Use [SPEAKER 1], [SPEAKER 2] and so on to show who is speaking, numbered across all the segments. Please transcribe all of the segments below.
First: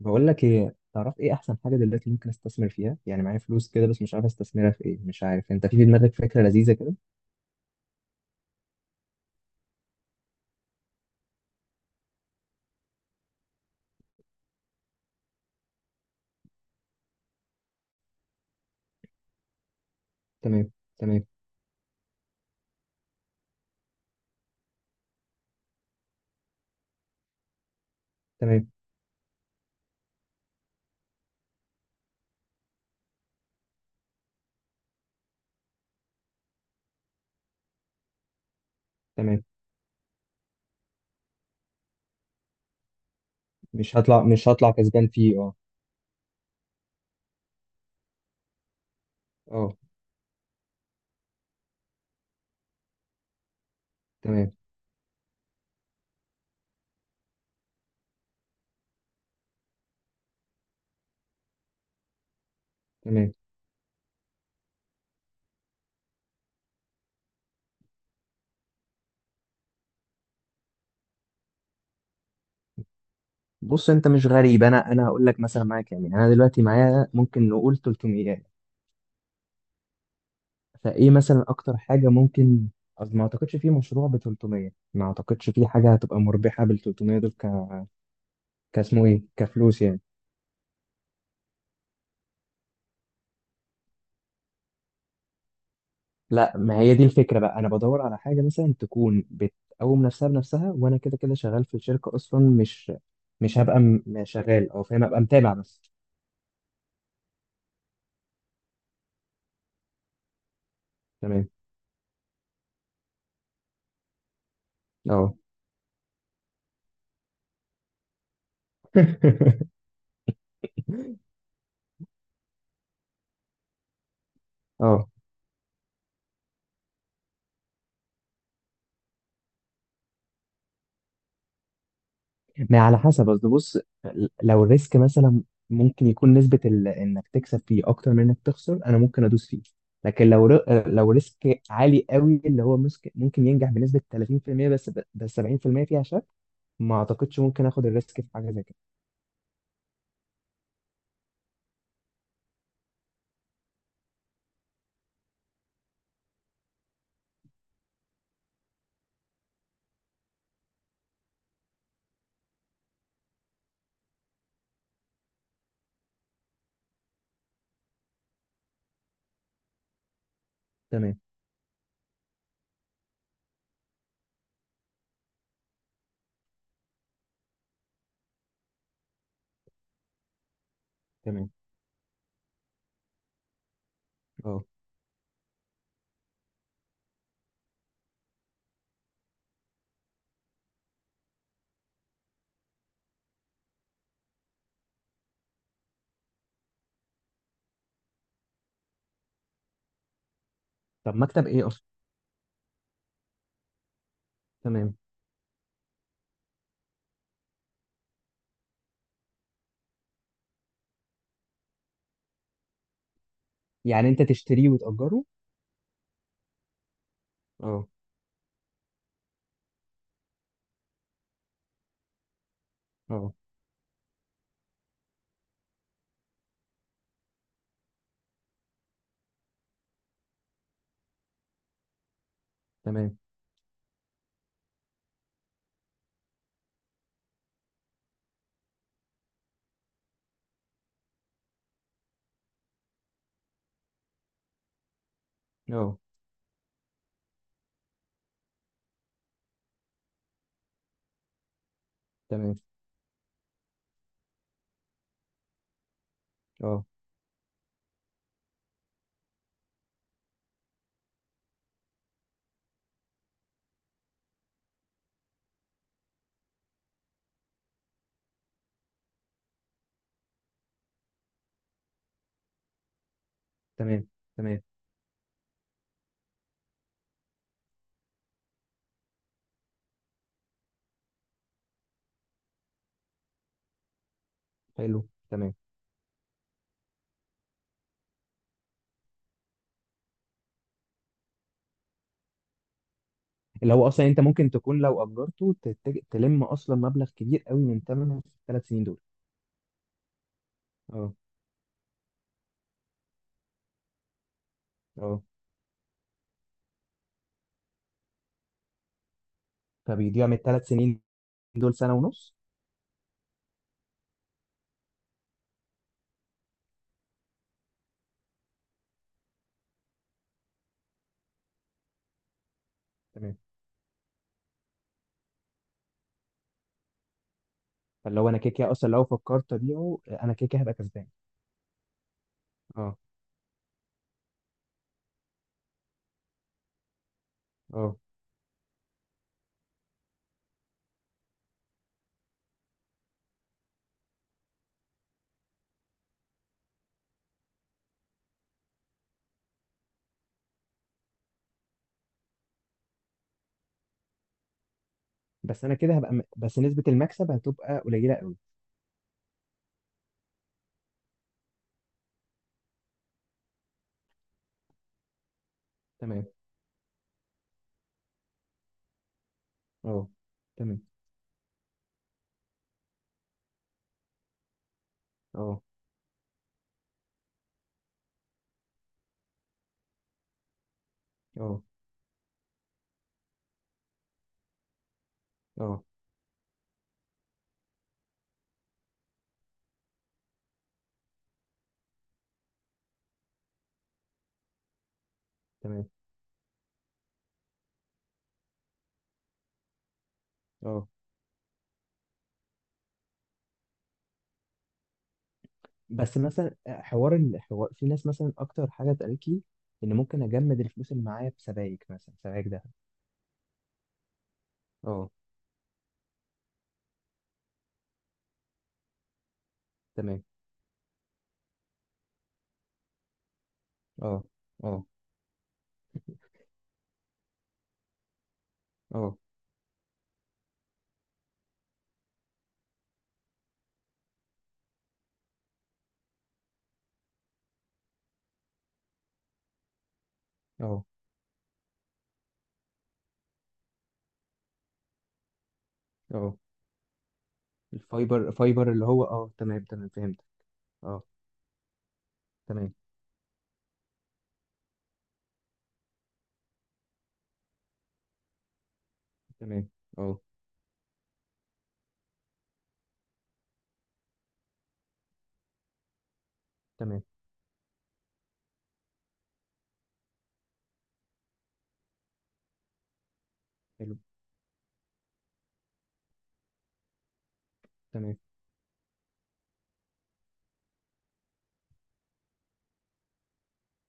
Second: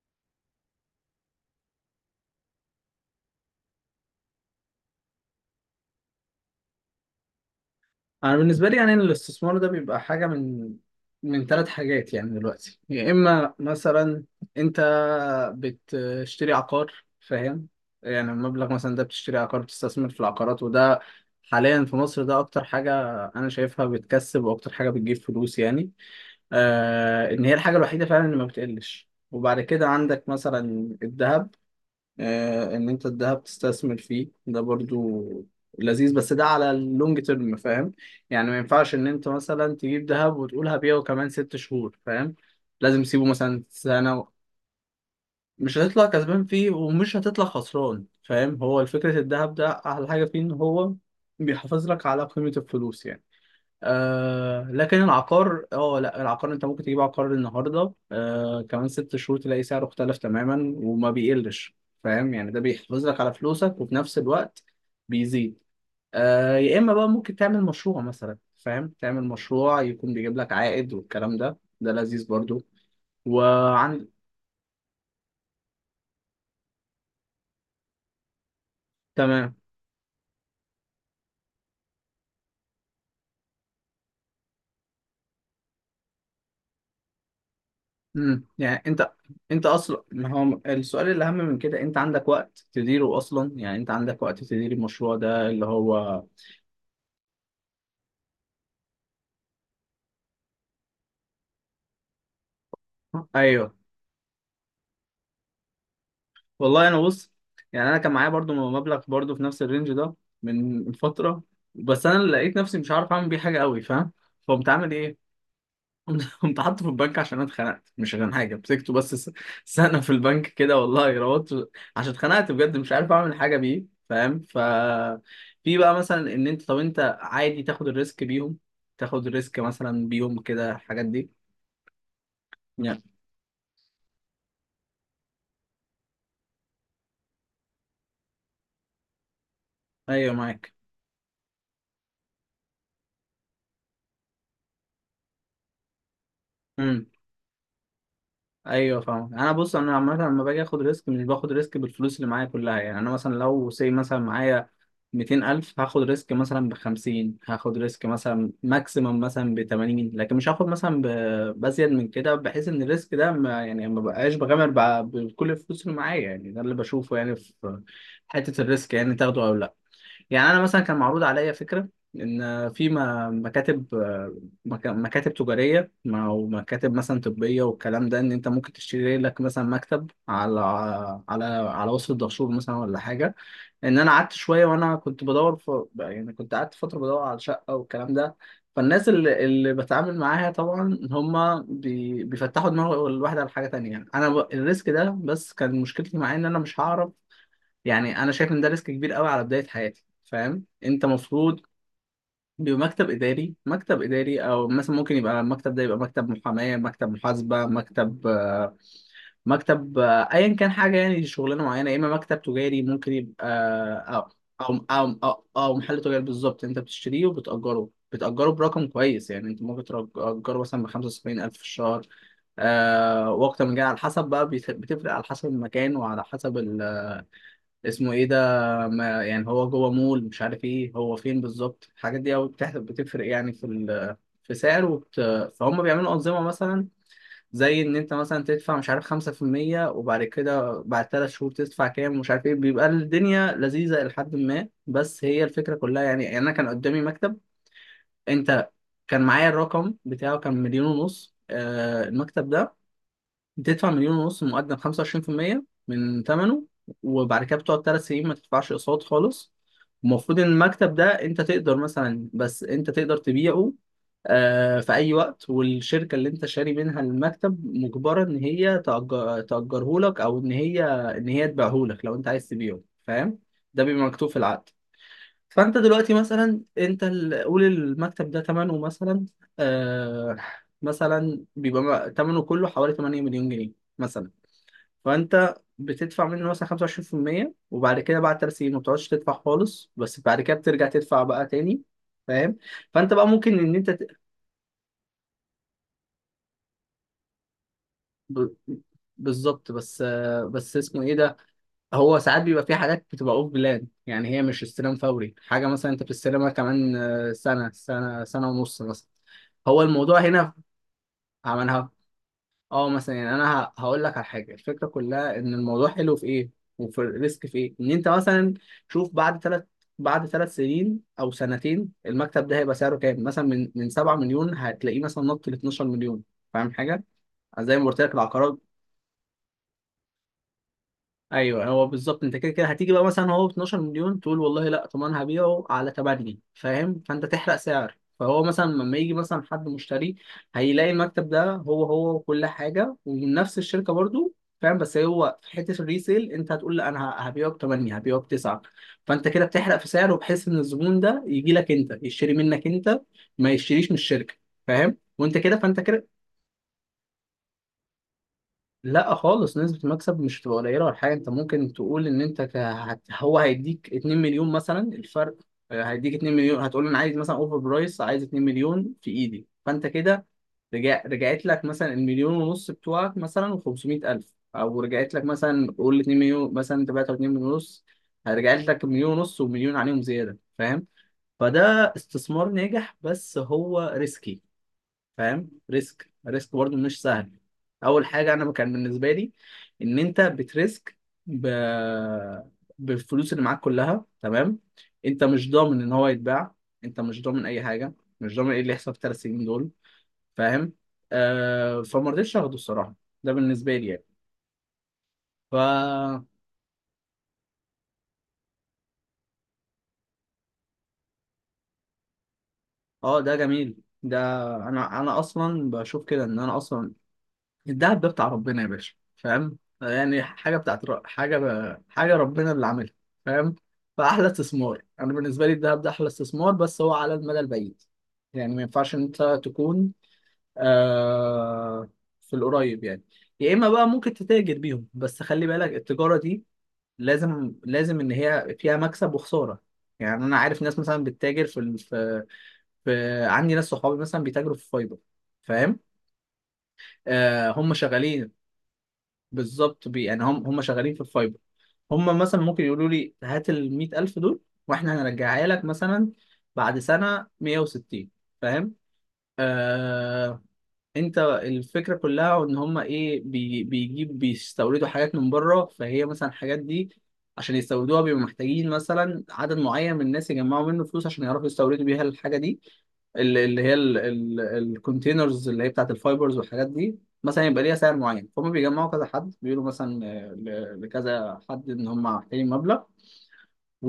[SPEAKER 1] بقول لك ايه، تعرف ايه احسن حاجه دلوقتي ممكن استثمر فيها؟ يعني معايا فلوس كده بس مش عارف استثمرها في ايه. مش عارف انت، في دماغك فكره لذيذه كده؟
[SPEAKER 2] انا بالنسبه لي يعني إن الاستثمار ده بيبقى حاجه من 3 حاجات. يعني دلوقتي يا اما مثلا انت بتشتري عقار. فاهم؟ يعني المبلغ مثلا ده بتشتري عقار، بتستثمر في العقارات،
[SPEAKER 1] تمام.
[SPEAKER 2] وده
[SPEAKER 1] تمام.
[SPEAKER 2] حاليا في مصر ده اكتر حاجه انا شايفها بتكسب واكتر حاجه بتجيب فلوس يعني. ان هي الحاجه الوحيده فعلا اللي ما
[SPEAKER 1] تمام.
[SPEAKER 2] بتقلش. وبعد كده عندك مثلا الذهب. ان انت الذهب تستثمر فيه ده برضو لذيذ، بس ده على اللونج تيرم. فاهم؟ يعني ما ينفعش ان انت
[SPEAKER 1] تمام.
[SPEAKER 2] مثلا تجيب ذهب وتقول هبيعه كمان 6 شهور. فاهم؟ لازم تسيبه مثلا
[SPEAKER 1] مش هطلع
[SPEAKER 2] سنة.
[SPEAKER 1] مش هطلع كسبان فيه، اه.
[SPEAKER 2] مش هتطلع كسبان فيه ومش هتطلع خسران. فاهم؟ هو الفكرة الذهب ده
[SPEAKER 1] اه.
[SPEAKER 2] احلى حاجة فيه ان هو بيحافظ لك على قيمة الفلوس يعني.
[SPEAKER 1] تمام.
[SPEAKER 2] لكن العقار اه لا، العقار انت ممكن تجيب عقار النهارده، كمان 6 شهور تلاقي سعره اختلف تماما وما بيقلش. فاهم؟ يعني ده بيحافظ لك
[SPEAKER 1] تمام.
[SPEAKER 2] على فلوسك وفي نفس الوقت بيزيد. يا اما بقى ممكن تعمل مشروع مثلا. فاهم؟ تعمل مشروع يكون بيجيب لك عائد والكلام ده ده لذيذ برضو.
[SPEAKER 1] بص
[SPEAKER 2] وعن
[SPEAKER 1] انت مش غريب، انا هقول لك مثلا معايا كام. يعني انا دلوقتي معايا ممكن نقول 300.
[SPEAKER 2] تمام.
[SPEAKER 1] فايه مثلا اكتر حاجه ممكن؟ قصدي ما اعتقدش في مشروع ب 300، ما اعتقدش في حاجه هتبقى مربحه بال 300 دول.
[SPEAKER 2] يعني
[SPEAKER 1] كاسمه
[SPEAKER 2] انت،
[SPEAKER 1] ايه، كفلوس يعني.
[SPEAKER 2] اصلا ما هو السؤال الاهم من كده، انت عندك وقت تديره اصلا؟ يعني انت عندك وقت تدير المشروع ده اللي هو،
[SPEAKER 1] لا، ما هي دي الفكرة بقى. أنا بدور على حاجة مثلا تكون بتقوم نفسها بنفسها، وأنا كده كده شغال في الشركة أصلا. مش
[SPEAKER 2] ايوه.
[SPEAKER 1] هبقى شغال، أو فاهم أبقى متابع بس.
[SPEAKER 2] والله انا بص، يعني انا كان معايا برضو مبلغ برضو في نفس الرينج ده من فتره.
[SPEAKER 1] تمام.
[SPEAKER 2] بس انا لقيت نفسي مش عارف اعمل بيه حاجه قوي. فاهم؟ فقمت عامل ايه؟
[SPEAKER 1] أه.
[SPEAKER 2] قمت حاطه في البنك عشان انا اتخنقت، مش عشان حاجه مسكته. بس سنه في البنك كده والله، روضت عشان اتخنقت بجد مش عارف اعمل حاجه بيه. فاهم؟
[SPEAKER 1] أه.
[SPEAKER 2] في بقى مثلا ان انت، طب انت عادي تاخد الريسك بيهم؟ تاخد الريسك مثلا بيهم كده الحاجات دي؟
[SPEAKER 1] ما على
[SPEAKER 2] يعني
[SPEAKER 1] حسب، قصدي بص. لو الريسك مثلا ممكن يكون نسبة إنك تكسب فيه أكتر من إنك تخسر، أنا ممكن أدوس فيه. لكن
[SPEAKER 2] ايوه
[SPEAKER 1] لو
[SPEAKER 2] معاك.
[SPEAKER 1] لو ريسك عالي قوي، اللي هو ممكن ينجح بنسبة 30%، بس 70% فيها شك. ما
[SPEAKER 2] إمم.
[SPEAKER 1] أعتقدش ممكن آخد الريسك في حاجة زي كده.
[SPEAKER 2] ايوه فاهم. انا بص، انا عامه لما باجي اخد ريسك، مش باخد ريسك بالفلوس اللي معايا كلها. يعني انا مثلا لو سي مثلا معايا 200,000، هاخد ريسك مثلا ب 50، هاخد ريسك مثلا ماكسيمم مثلا ب 80. لكن مش هاخد مثلا بزيد من كده، بحيث ان الريسك ده ما يعني ما بقاش بغامر بكل الفلوس اللي معايا. يعني ده اللي بشوفه يعني في حته الريسك، يعني تاخده او لا. يعني انا مثلا كان
[SPEAKER 1] تمام.
[SPEAKER 2] معروض عليا فكره ان في مكاتب، مكاتب تجاريه او مكاتب مثلا طبيه والكلام ده، ان انت ممكن تشتري لك مثلا مكتب على على
[SPEAKER 1] تمام.
[SPEAKER 2] على وصف الدهشور مثلا ولا حاجه. ان انا قعدت
[SPEAKER 1] اه.
[SPEAKER 2] شويه وانا كنت بدور في، يعني كنت قعدت فتره بدور على شقه والكلام ده. فالناس اللي بتعامل معاها طبعا هم بيفتحوا دماغ الواحد على حاجه تانية. انا الريسك ده بس كان مشكلتي معاه ان انا مش هعرف. يعني انا شايف ان ده ريسك كبير قوي على بدايه حياتي. فاهم؟ انت
[SPEAKER 1] طب مكتب
[SPEAKER 2] مفروض
[SPEAKER 1] ايه اصلا؟
[SPEAKER 2] بمكتب اداري، مكتب اداري، او
[SPEAKER 1] تمام.
[SPEAKER 2] مثلا ممكن يبقى المكتب ده يبقى مكتب محاماه، مكتب محاسبه، مكتب، مكتب، ايا كان حاجه يعني شغلانه معينه، يا اما مكتب تجاري ممكن يبقى،
[SPEAKER 1] يعني انت
[SPEAKER 2] او
[SPEAKER 1] تشتريه وتأجره؟
[SPEAKER 2] أو محل تجاري. بالظبط انت بتشتريه
[SPEAKER 1] اه.
[SPEAKER 2] وبتاجره، بتاجره برقم كويس. يعني انت ممكن تاجره مثلا ب 75,000 في الشهر.
[SPEAKER 1] اه.
[SPEAKER 2] واكتر من كده على حسب بقى بتفرق على حسب المكان وعلى حسب ال، اسمه ايه ده، ما يعني هو جوه مول مش عارف ايه، هو فين بالظبط. الحاجات دي قوي بتحسب،
[SPEAKER 1] تمام.
[SPEAKER 2] بتفرق يعني في ال، في سعر فهم بيعملوا أنظمة مثلا، زي إن أنت مثلا تدفع، مش عارف، خمسة في المية وبعد كده بعد 3 شهور تدفع كام ومش عارف إيه. بيبقى الدنيا لذيذة لحد ما، بس هي الفكرة
[SPEAKER 1] اه.
[SPEAKER 2] كلها يعني. أنا كان قدامي مكتب. أنت كان معايا الرقم بتاعه، كان مليون ونص. المكتب
[SPEAKER 1] تمام.
[SPEAKER 2] ده بتدفع مليون ونص مقدم 25% من ثمنه،
[SPEAKER 1] اه.
[SPEAKER 2] وبعد كده بتقعد 3 سنين ما تدفعش اقساط خالص. المفروض ان المكتب ده انت تقدر مثلا، بس انت تقدر تبيعه في اي وقت، والشركه اللي انت شاري منها المكتب مجبره ان هي تأجر، تأجره لك، او ان هي تبيعه لك لو انت عايز تبيعه. فاهم؟ ده بيبقى
[SPEAKER 1] تمام.
[SPEAKER 2] مكتوب في
[SPEAKER 1] تمام.
[SPEAKER 2] العقد. فانت دلوقتي مثلا انت قول المكتب ده ثمنه مثلا، آه مثلا بيبقى ثمنه كله حوالي 8 مليون جنيه مثلا.
[SPEAKER 1] حلو.
[SPEAKER 2] فانت
[SPEAKER 1] تمام.
[SPEAKER 2] بتدفع منه مثلا 25%، وبعد كده بعد 3 سنين ما بتقعدش تدفع خالص، بس بعد كده بترجع تدفع بقى تاني. فاهم؟ فانت بقى ممكن ان
[SPEAKER 1] اللي هو
[SPEAKER 2] انت
[SPEAKER 1] اصلا انت ممكن تكون لو اجرته تلم اصلا مبلغ كبير قوي من ثمنه في
[SPEAKER 2] ب-
[SPEAKER 1] الثلاث سنين دول.
[SPEAKER 2] بالظبط. بس بس اسمه
[SPEAKER 1] اه.
[SPEAKER 2] ايه، هو ساعات بيبقى في حاجات بتبقى اوف بلان. يعني هي مش استلام
[SPEAKER 1] اه.
[SPEAKER 2] فوري، حاجه مثلا انت بتستلمها كمان سنه، سنه ونص مثلا. هو الموضوع
[SPEAKER 1] فبيضيع من
[SPEAKER 2] هنا
[SPEAKER 1] الثلاث سنين دول
[SPEAKER 2] عملها.
[SPEAKER 1] سنه ونص.
[SPEAKER 2] اه مثلا يعني انا هقول لك على حاجه، الفكره كلها ان الموضوع حلو في ايه وفي الريسك في ايه. ان انت مثلا شوف بعد ثلاث، بعد ثلاث سنين او سنتين المكتب ده هيبقى سعره كام؟
[SPEAKER 1] تمام.
[SPEAKER 2] مثلا من 7 مليون هتلاقيه مثلا نط ل 12 مليون. فاهم؟ حاجه زي ما قلت لك
[SPEAKER 1] فاللي هو انا كده
[SPEAKER 2] العقارات.
[SPEAKER 1] كده اصلا لو فكرت ابيعه، انا كده كده هبقى كسبان.
[SPEAKER 2] ايوه هو بالظبط. انت كده كده هتيجي
[SPEAKER 1] اه.
[SPEAKER 2] بقى مثلا هو ب 12 مليون تقول والله لا، طب انا هبيعه على 8. فاهم؟ فانت تحرق سعر،
[SPEAKER 1] اه.
[SPEAKER 2] فهو مثلا لما يجي مثلا حد مشتري، هيلاقي المكتب ده هو هو وكل حاجه ومن نفس الشركه برضو. فاهم؟ بس هو في حته الريسيل، انت هتقول لا، انا هبيعه ب 8، هبيعه ب 9. فانت كده بتحرق في سعره، بحيث ان الزبون ده يجي لك انت يشتري منك انت، ما يشتريش من الشركه. فاهم؟ وانت كده
[SPEAKER 1] بس انا
[SPEAKER 2] فانت
[SPEAKER 1] كده
[SPEAKER 2] كده،
[SPEAKER 1] هبقى بس نسبه المكسب هتبقى قليله قوي.
[SPEAKER 2] لا خالص، نسبة المكسب مش هتبقى قليلة ولا حاجة. انت ممكن تقول ان انت هو هيديك 2 مليون مثلا الفرق. هيديك
[SPEAKER 1] تمام.
[SPEAKER 2] 2 مليون. هتقول انا عايز مثلا اوفر برايس، عايز 2 مليون في ايدي. فانت
[SPEAKER 1] اه.
[SPEAKER 2] كده
[SPEAKER 1] تمام.
[SPEAKER 2] رجعت لك مثلا المليون ونص بتوعك مثلا و500 الف، او رجعت لك
[SPEAKER 1] اه.
[SPEAKER 2] مثلا قول 2 مليون، مثلا انت بعت 2 مليون ونص، رجعت لك مليون ونص ومليون عليهم زيادة. فاهم؟
[SPEAKER 1] اه.
[SPEAKER 2] فده استثمار ناجح بس هو ريسكي. فاهم؟
[SPEAKER 1] اه.
[SPEAKER 2] ريسك برضو مش سهل. اول حاجه انا كان بالنسبه لي ان انت بتريسك ب... بالفلوس اللي معاك كلها، تمام. انت مش ضامن
[SPEAKER 1] تمام.
[SPEAKER 2] ان هو يتباع، انت مش ضامن اي حاجه، مش ضامن ايه اللي يحصل في الـ3 سنين دول. فاهم؟
[SPEAKER 1] اه.
[SPEAKER 2] فما رضيتش اخده الصراحه. ده بالنسبه لي يعني. ف
[SPEAKER 1] بس مثلا حوار الحوار، في ناس مثلا اكتر حاجه اتقالت لي ان ممكن اجمد الفلوس اللي معايا في سبائك، مثلا سبائك ده.
[SPEAKER 2] اه ده جميل. ده انا
[SPEAKER 1] اه.
[SPEAKER 2] انا اصلا بشوف كده، ان انا اصلا الدهب ده بتاع ربنا يا باشا. فاهم؟
[SPEAKER 1] تمام.
[SPEAKER 2] يعني حاجه بتاعت حاجه حاجه ربنا اللي عاملها. فاهم؟
[SPEAKER 1] اه.
[SPEAKER 2] فاحلى استثمار
[SPEAKER 1] اه.
[SPEAKER 2] انا بالنسبه لي الدهب ده احلى استثمار، بس هو على المدى البعيد. يعني ما ينفعش ان
[SPEAKER 1] اه.
[SPEAKER 2] انت تكون، آه... في القريب يعني. يا اما بقى ممكن تتاجر بيهم، بس خلي بالك التجاره دي لازم، ان هي فيها مكسب وخساره. يعني انا عارف ناس
[SPEAKER 1] اه.
[SPEAKER 2] مثلا بتتاجر في، في عندي ناس صحابي مثلا بيتاجروا في فايبر. فاهم؟
[SPEAKER 1] اه.
[SPEAKER 2] آه هم
[SPEAKER 1] الفايبر،
[SPEAKER 2] شغالين.
[SPEAKER 1] فايبر اللي هو، اه تمام
[SPEAKER 2] بالظبط،
[SPEAKER 1] تمام فهمت.
[SPEAKER 2] يعني هم شغالين في
[SPEAKER 1] اه.
[SPEAKER 2] الفايبر. هم مثلا ممكن
[SPEAKER 1] تمام.
[SPEAKER 2] يقولوا لي هات ال 100,000 دول، واحنا هنرجعها لك مثلا بعد سنه 160. فاهم؟
[SPEAKER 1] تمام. اه.
[SPEAKER 2] آه، انت الفكره كلها ان هم ايه، بيستوردوا حاجات من بره. فهي مثلا الحاجات دي،
[SPEAKER 1] تمام.
[SPEAKER 2] عشان يستوردوها بيبقوا محتاجين مثلا عدد معين من الناس يجمعوا منه فلوس عشان يعرفوا يستوردوا بيها الحاجه دي. اللي هي
[SPEAKER 1] حلو.
[SPEAKER 2] الكونتينرز اللي هي بتاعت الفايبرز والحاجات دي، مثلا يبقى ليها سعر
[SPEAKER 1] تمام.
[SPEAKER 2] معين. فهم بيجمعوا كذا حد، بيقولوا مثلا لكذا حد ان هم محتاجين مبلغ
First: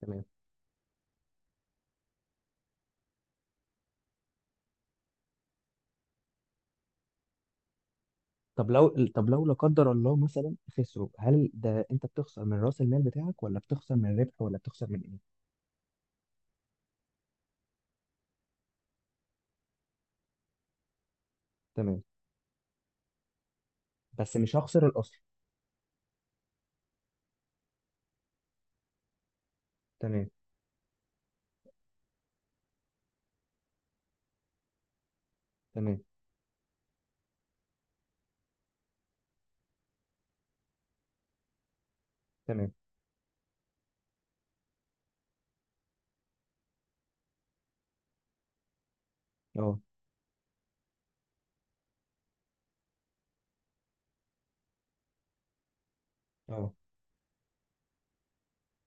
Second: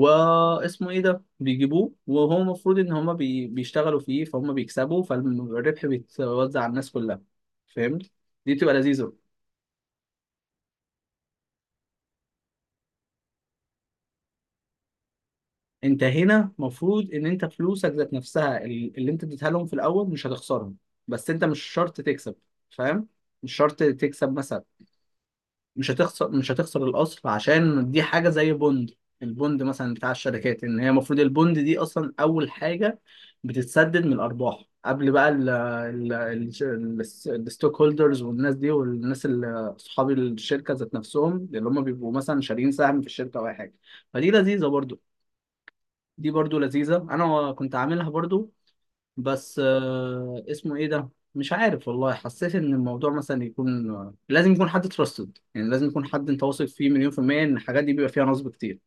[SPEAKER 1] تمام.
[SPEAKER 2] ايه ده، بيجيبوه وهو المفروض ان هما بيشتغلوا فيه. فهم بيكسبوا، فالربح بيتوزع على الناس كلها. فهمت؟ دي
[SPEAKER 1] طب
[SPEAKER 2] بتبقى
[SPEAKER 1] لو
[SPEAKER 2] لذيذة.
[SPEAKER 1] لا قدر الله مثلا خسروا، هل ده انت بتخسر من راس المال بتاعك، ولا بتخسر من الربح، ولا بتخسر من ايه؟
[SPEAKER 2] انت هنا المفروض ان انت فلوسك ذات نفسها اللي انت اديتها لهم في الاول مش هتخسرهم، بس انت مش شرط
[SPEAKER 1] تمام.
[SPEAKER 2] تكسب. فاهم؟ مش شرط تكسب
[SPEAKER 1] بس مش
[SPEAKER 2] مثلا.
[SPEAKER 1] هخسر الاصل؟
[SPEAKER 2] مش هتخسر، مش هتخسر الاصل، عشان دي حاجه زي بوند. البوند مثلا بتاع
[SPEAKER 1] تمام.
[SPEAKER 2] الشركات، ان هي المفروض البوند دي اصلا اول حاجه بتتسدد من الارباح قبل بقى
[SPEAKER 1] تمام.
[SPEAKER 2] ال الستوك هولدرز والناس دي، والناس اللي اصحاب الشركه ذات نفسهم، اللي هم بيبقوا مثلا شاريين
[SPEAKER 1] تمام.
[SPEAKER 2] سهم في الشركه او اي حاجه. فدي لذيذه برضو، دي برضو لذيذه. انا كنت عاملها برضو. بس
[SPEAKER 1] اه.
[SPEAKER 2] اسمه ايه ده، مش عارف والله. حسيت ان الموضوع مثلا يكون لازم يكون حد تراستد، يعني لازم يكون حد انت واثق
[SPEAKER 1] اه.
[SPEAKER 2] فيه مليون في المية، ان الحاجات دي بيبقى فيها نصب كتير.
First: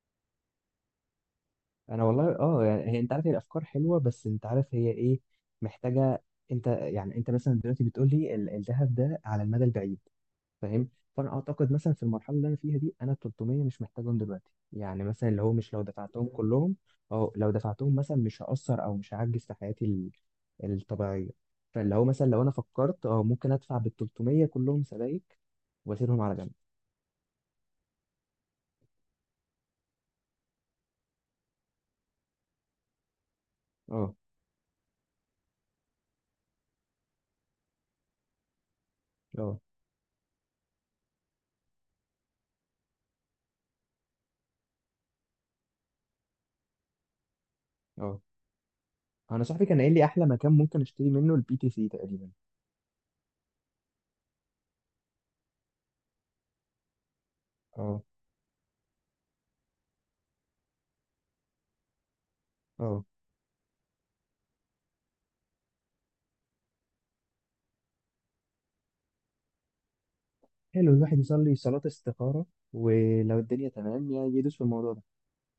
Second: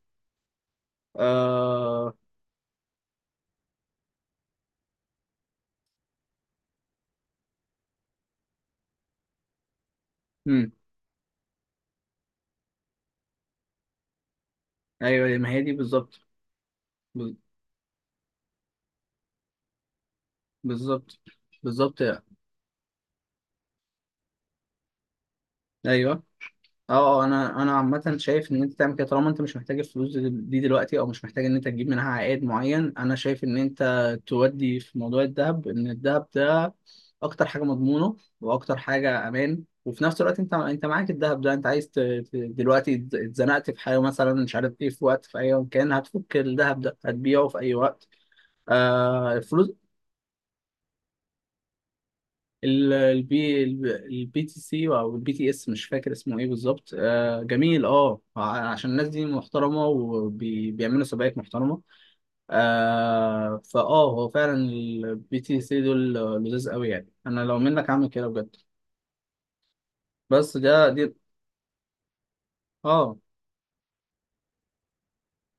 [SPEAKER 1] انا
[SPEAKER 2] آه...
[SPEAKER 1] والله اه، يعني هي انت عارف هي الافكار حلوه، بس انت عارف هي ايه؟ محتاجه. انت يعني انت مثلا دلوقتي بتقول لي الذهب ده على المدى البعيد.
[SPEAKER 2] مم.
[SPEAKER 1] فاهم. فانا اعتقد مثلا في المرحله اللي انا فيها دي، انا 300 مش محتاجهم دلوقتي، يعني مثلا
[SPEAKER 2] ايوه،
[SPEAKER 1] اللي
[SPEAKER 2] ما
[SPEAKER 1] هو،
[SPEAKER 2] هي دي
[SPEAKER 1] مش لو
[SPEAKER 2] بالظبط.
[SPEAKER 1] دفعتهم كلهم. اه.
[SPEAKER 2] بال-
[SPEAKER 1] لو دفعتهم مثلا مش هأثر او مش هعجز في حياتي
[SPEAKER 2] بالظبط،
[SPEAKER 1] الطبيعيه. فاللي
[SPEAKER 2] بالظبط
[SPEAKER 1] هو
[SPEAKER 2] يعني.
[SPEAKER 1] مثلا لو انا فكرت، اه ممكن ادفع بال 300 كلهم سبائك واسيبهم
[SPEAKER 2] ايوه
[SPEAKER 1] على جنب.
[SPEAKER 2] اه. انا انا عامه شايف ان انت تعمل كده، طالما انت مش محتاج الفلوس دي دلوقتي او مش محتاج ان انت تجيب منها عائد معين، انا شايف ان انت
[SPEAKER 1] اه.
[SPEAKER 2] تودي في موضوع الذهب، ان الذهب ده اكتر حاجه مضمونه واكتر حاجه
[SPEAKER 1] اه.
[SPEAKER 2] امان، وفي نفس الوقت انت، معاك الذهب ده انت عايز دلوقتي اتزنقت في حاجه مثلا مش عارف ايه، في وقت في اي مكان هتفك الذهب ده هتبيعه في اي وقت.
[SPEAKER 1] اه. انا صاحبي
[SPEAKER 2] الفلوس.
[SPEAKER 1] كان قايل لي احلى مكان ممكن اشتري منه البي تي سي تقريبا.
[SPEAKER 2] ال- البي البي تي سي او البي تي اس مش فاكر اسمه ايه بالظبط. جميل
[SPEAKER 1] اه.
[SPEAKER 2] اه. عشان الناس دي محترمه وبيعملوا سبائك محترمه.
[SPEAKER 1] اه.
[SPEAKER 2] آه فاه هو فعلا البي تي سي دول لذيذ قوي. يعني انا لو منك اعمل كده بجد. بس ده
[SPEAKER 1] حلو.
[SPEAKER 2] دي
[SPEAKER 1] الواحد يصلي صلاة استخارة،
[SPEAKER 2] اه
[SPEAKER 1] ولو الدنيا تمام يدوس في الموضوع ده.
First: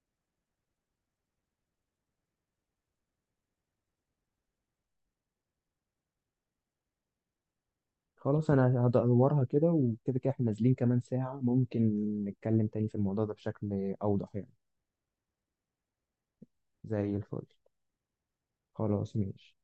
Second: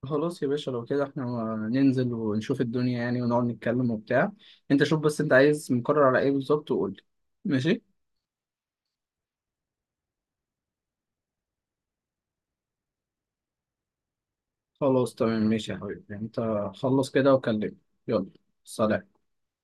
[SPEAKER 2] خلاص يا باشا. لو كده احنا ننزل ونشوف الدنيا يعني، ونقعد نتكلم وبتاع. انت شوف بس انت عايز مقرر على ايه بالظبط وقول لي. ماشي.
[SPEAKER 1] خلاص. انا هدورها كده، وكده كده احنا نازلين كمان ساعة، ممكن نتكلم تاني في الموضوع ده بشكل اوضح يعني.
[SPEAKER 2] خلاص تمام ماشي يا حبيبي انت، خلص
[SPEAKER 1] زي
[SPEAKER 2] كده
[SPEAKER 1] الفل.
[SPEAKER 2] وكلمني. يلا. سلام.
[SPEAKER 1] خلاص ماشي.